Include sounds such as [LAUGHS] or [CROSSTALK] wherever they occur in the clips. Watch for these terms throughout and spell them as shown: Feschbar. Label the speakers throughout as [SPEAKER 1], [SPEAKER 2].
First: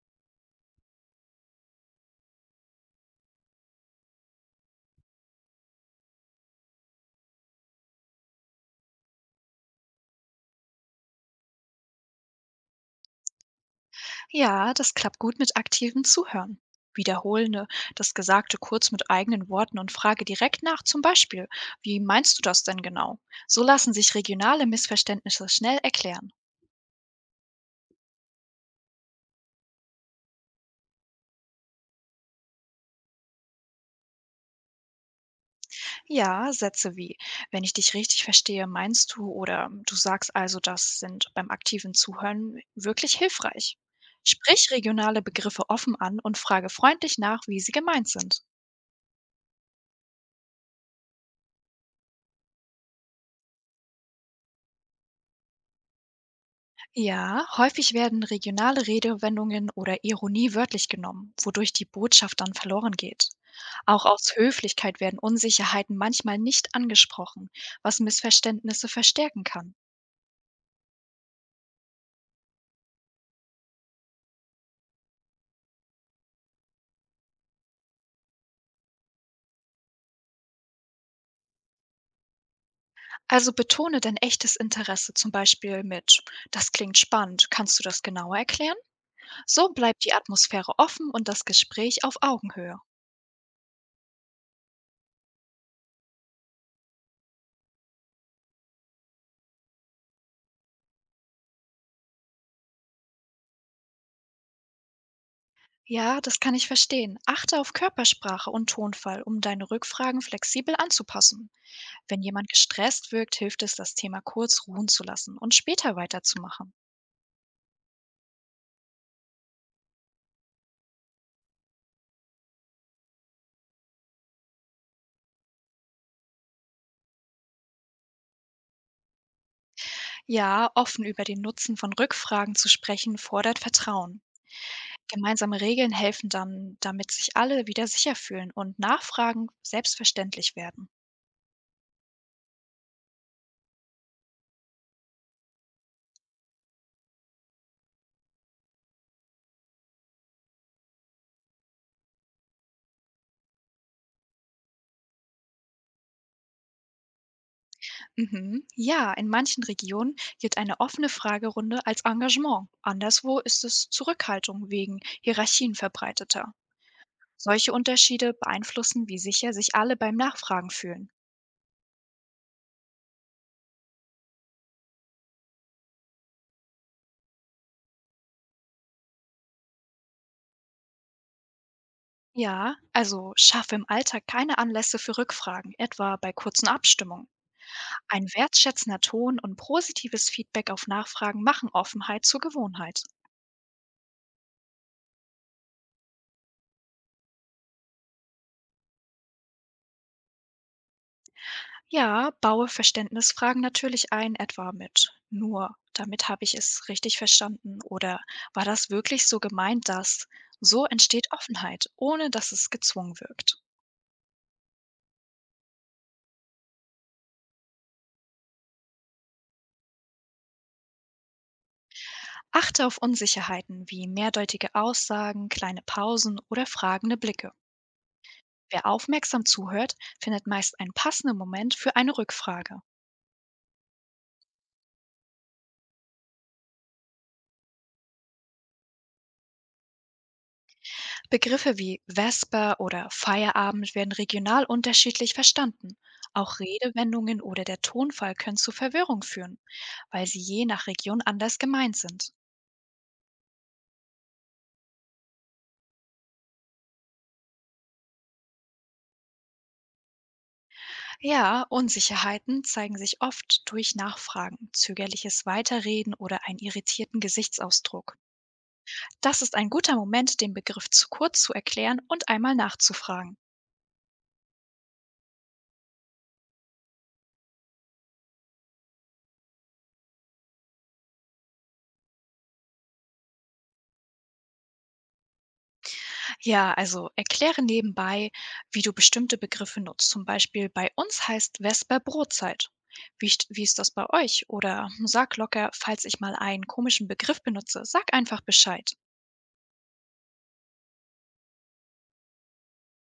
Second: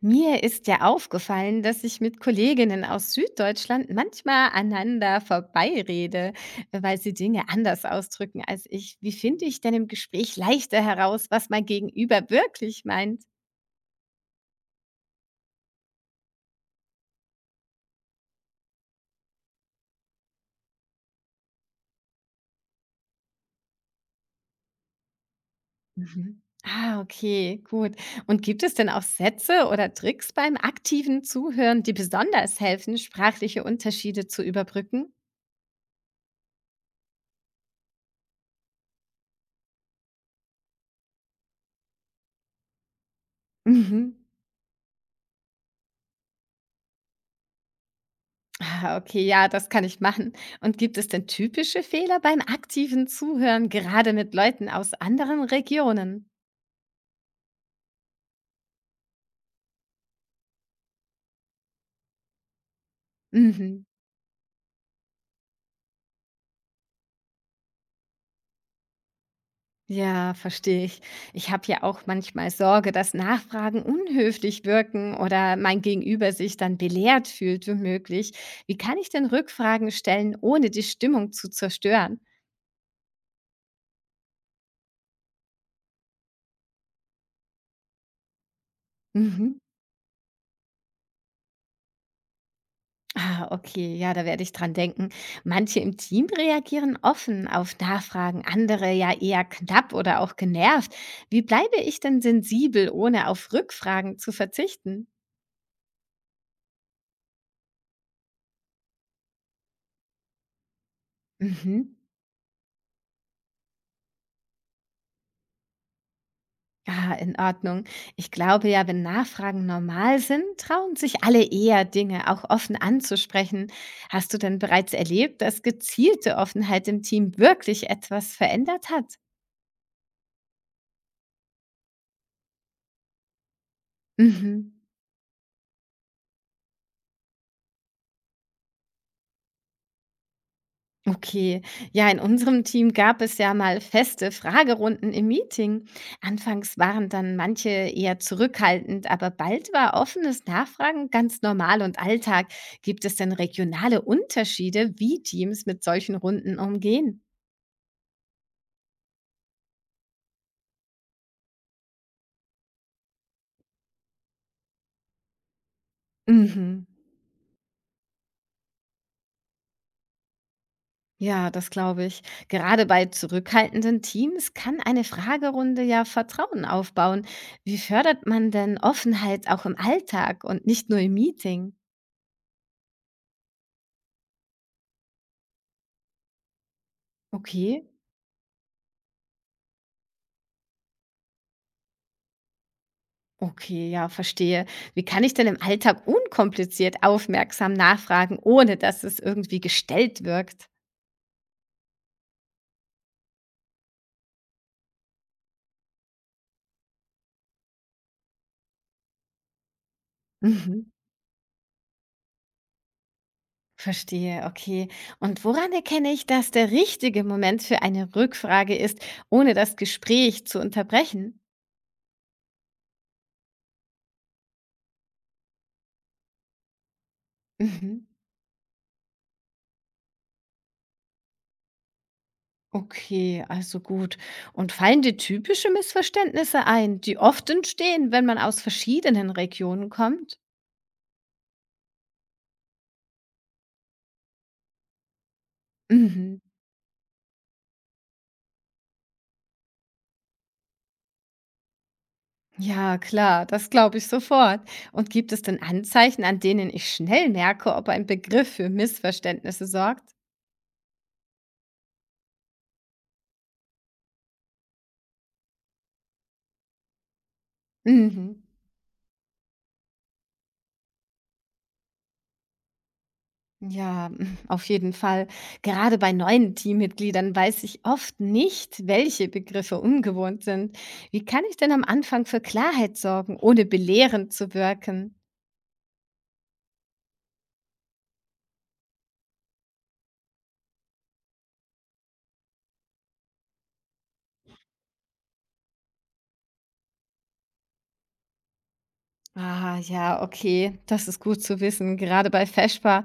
[SPEAKER 1] Mir ist ja aufgefallen, dass ich mit Kolleginnen aus Süddeutschland manchmal aneinander vorbeirede, weil sie Dinge anders ausdrücken als ich. Wie finde ich denn im Gespräch leichter heraus, was mein Gegenüber wirklich meint?
[SPEAKER 2] Ja, das klappt gut mit aktivem Zuhören. Wiederhole das Gesagte kurz mit eigenen Worten und frage direkt nach, zum Beispiel, wie meinst du das denn genau? So lassen sich regionale Missverständnisse schnell erklären.
[SPEAKER 1] Mhm. Ah, okay, gut. Und gibt es denn auch Sätze oder Tricks beim aktiven Zuhören, die besonders helfen, sprachliche Unterschiede zu überbrücken?
[SPEAKER 2] Ja, Sätze wie, wenn ich dich richtig verstehe, meinst du oder du sagst also, das sind beim aktiven Zuhören wirklich hilfreich.
[SPEAKER 1] Mhm.
[SPEAKER 2] Sprich regionale Begriffe offen an und frage freundlich nach, wie sie gemeint sind.
[SPEAKER 1] Ah, okay, ja, das kann ich machen. Und gibt es denn typische Fehler beim aktiven Zuhören, gerade mit Leuten aus anderen Regionen?
[SPEAKER 2] Ja, häufig werden regionale Redewendungen oder Ironie wörtlich genommen, wodurch die Botschaft dann verloren geht.
[SPEAKER 1] Mhm.
[SPEAKER 2] Auch aus Höflichkeit werden Unsicherheiten manchmal nicht angesprochen, was Missverständnisse verstärken kann.
[SPEAKER 1] Ja, verstehe ich. Ich habe ja auch manchmal Sorge, dass Nachfragen unhöflich wirken oder mein Gegenüber sich dann belehrt fühlt, womöglich. Wie kann ich denn Rückfragen stellen, ohne die Stimmung zu zerstören?
[SPEAKER 2] Also betone dein echtes Interesse zum Beispiel mit, das klingt spannend, kannst du das genauer erklären?
[SPEAKER 1] Mhm.
[SPEAKER 2] So bleibt die Atmosphäre offen und das Gespräch auf Augenhöhe.
[SPEAKER 1] Ah, okay, ja, da werde ich dran denken. Manche im Team reagieren offen auf Nachfragen, andere ja eher knapp oder auch genervt. Wie bleibe ich denn sensibel, ohne auf Rückfragen zu verzichten?
[SPEAKER 2] Ja, das kann ich verstehen. Achte auf Körpersprache und Tonfall, um deine Rückfragen flexibel anzupassen.
[SPEAKER 1] Mhm.
[SPEAKER 2] Wenn jemand gestresst wirkt, hilft es, das Thema kurz ruhen zu lassen und später weiterzumachen.
[SPEAKER 1] Ah, in Ordnung. Ich glaube ja, wenn Nachfragen normal sind, trauen sich alle eher, Dinge auch offen anzusprechen. Hast du denn bereits erlebt, dass gezielte Offenheit im Team wirklich etwas verändert hat?
[SPEAKER 2] Ja, offen über den Nutzen von Rückfragen zu sprechen, fordert Vertrauen.
[SPEAKER 1] Mhm.
[SPEAKER 2] Gemeinsame Regeln helfen dann, damit sich alle wieder sicher fühlen und Nachfragen selbstverständlich werden.
[SPEAKER 1] Okay, ja, in unserem Team gab es ja mal feste Fragerunden im Meeting. Anfangs waren dann manche eher zurückhaltend, aber bald war offenes Nachfragen ganz normal und Alltag. Gibt es denn regionale Unterschiede, wie Teams mit solchen Runden umgehen?
[SPEAKER 2] Mhm. Ja, in manchen Regionen gilt eine offene Fragerunde als Engagement. Anderswo ist es Zurückhaltung wegen Hierarchien verbreiteter.
[SPEAKER 1] Mhm.
[SPEAKER 2] Solche Unterschiede beeinflussen, wie sicher sich alle beim Nachfragen fühlen.
[SPEAKER 1] Ja, das glaube ich. Gerade bei zurückhaltenden Teams kann eine Fragerunde ja Vertrauen aufbauen. Wie fördert man denn Offenheit auch im Alltag und nicht nur im Meeting?
[SPEAKER 2] Ja, also schaffe im Alltag keine Anlässe für Rückfragen, etwa bei kurzen Abstimmungen.
[SPEAKER 1] Okay.
[SPEAKER 2] Ein wertschätzender Ton und positives Feedback auf Nachfragen machen Offenheit zur Gewohnheit.
[SPEAKER 1] Okay, ja, verstehe. Wie kann ich denn im Alltag unkompliziert aufmerksam nachfragen, ohne dass es irgendwie gestellt wirkt?
[SPEAKER 2] Ja, baue Verständnisfragen natürlich ein, etwa mit nur, damit habe ich es richtig verstanden oder war das wirklich so gemeint, dass
[SPEAKER 1] Mhm.
[SPEAKER 2] so entsteht Offenheit, ohne dass es gezwungen wirkt.
[SPEAKER 1] Verstehe, okay. Und woran erkenne ich, dass der richtige Moment für eine Rückfrage ist, ohne das Gespräch zu unterbrechen?
[SPEAKER 2] Achte auf Unsicherheiten wie mehrdeutige Aussagen, kleine Pausen oder fragende Blicke.
[SPEAKER 1] Mhm.
[SPEAKER 2] Wer aufmerksam zuhört, findet meist einen passenden Moment für eine Rückfrage.
[SPEAKER 1] Okay, also gut. Und fallen dir typische Missverständnisse ein, die oft entstehen, wenn man aus verschiedenen Regionen kommt?
[SPEAKER 2] Begriffe wie Vesper oder Feierabend werden regional unterschiedlich verstanden.
[SPEAKER 1] Mhm.
[SPEAKER 2] Auch Redewendungen oder der Tonfall können zu Verwirrung führen, weil sie je nach Region anders gemeint sind.
[SPEAKER 1] Ja, klar, das glaube ich sofort. Und gibt es denn Anzeichen, an denen ich schnell merke, ob ein Begriff für Missverständnisse sorgt?
[SPEAKER 2] Ja, Unsicherheiten zeigen sich oft durch Nachfragen, zögerliches Weiterreden oder einen irritierten Gesichtsausdruck.
[SPEAKER 1] Mhm.
[SPEAKER 2] Das ist ein guter Moment, den Begriff zu kurz zu erklären und einmal nachzufragen.
[SPEAKER 1] Ja, [LAUGHS] auf jeden Fall. Gerade bei neuen Teammitgliedern weiß ich oft nicht, welche Begriffe ungewohnt sind. Wie kann ich denn am Anfang für Klarheit sorgen, ohne belehrend zu wirken?
[SPEAKER 2] Ja, also erkläre nebenbei, wie du bestimmte Begriffe nutzt. Zum Beispiel bei uns heißt Vesper Brotzeit. Wie ist das bei euch? Oder sag locker, falls ich mal einen komischen Begriff benutze, sag einfach Bescheid.
[SPEAKER 1] Ah, ja, okay. Das ist gut zu wissen, gerade bei Feschbar.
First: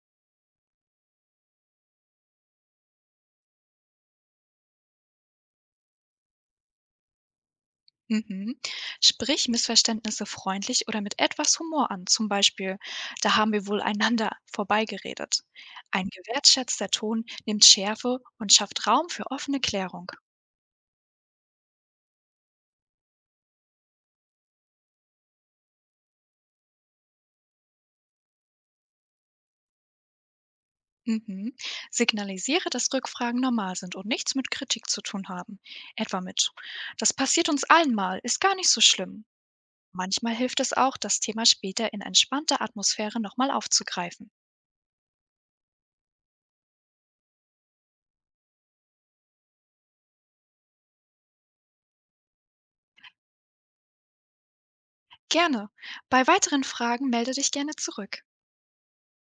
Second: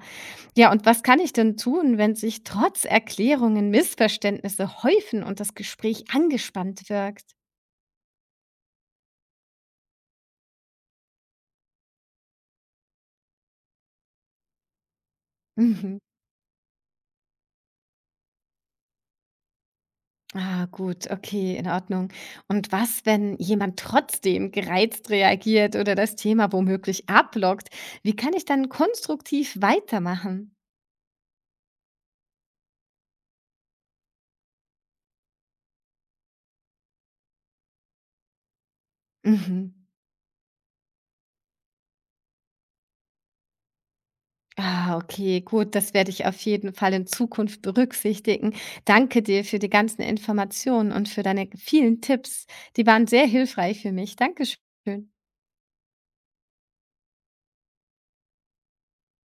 [SPEAKER 1] Ja, und was kann ich denn tun, wenn sich trotz Erklärungen Missverständnisse häufen und das Gespräch angespannt wirkt?
[SPEAKER 2] Mhm. Sprich Missverständnisse freundlich oder mit etwas Humor an. Zum Beispiel, da haben wir wohl einander vorbeigeredet.
[SPEAKER 1] Mhm.
[SPEAKER 2] Ein gewertschätzter Ton nimmt Schärfe und schafft Raum für offene Klärung.
[SPEAKER 1] Ah, gut, okay, in Ordnung. Und was, wenn jemand trotzdem gereizt reagiert oder das Thema womöglich abblockt? Wie kann ich dann konstruktiv weitermachen?
[SPEAKER 2] Mhm. Signalisiere, dass Rückfragen normal sind und nichts mit Kritik zu tun haben. Etwa mit, das passiert uns allen mal, ist gar nicht so schlimm.
[SPEAKER 1] Mhm.
[SPEAKER 2] Manchmal hilft es auch, das Thema später in entspannter Atmosphäre nochmal aufzugreifen.
[SPEAKER 1] Ah, okay, gut, das werde ich auf jeden Fall in Zukunft berücksichtigen. Danke dir für die ganzen Informationen und für deine vielen Tipps. Die waren sehr hilfreich für mich. Dankeschön.
[SPEAKER 2] Gerne. Bei weiteren Fragen melde dich gerne zurück.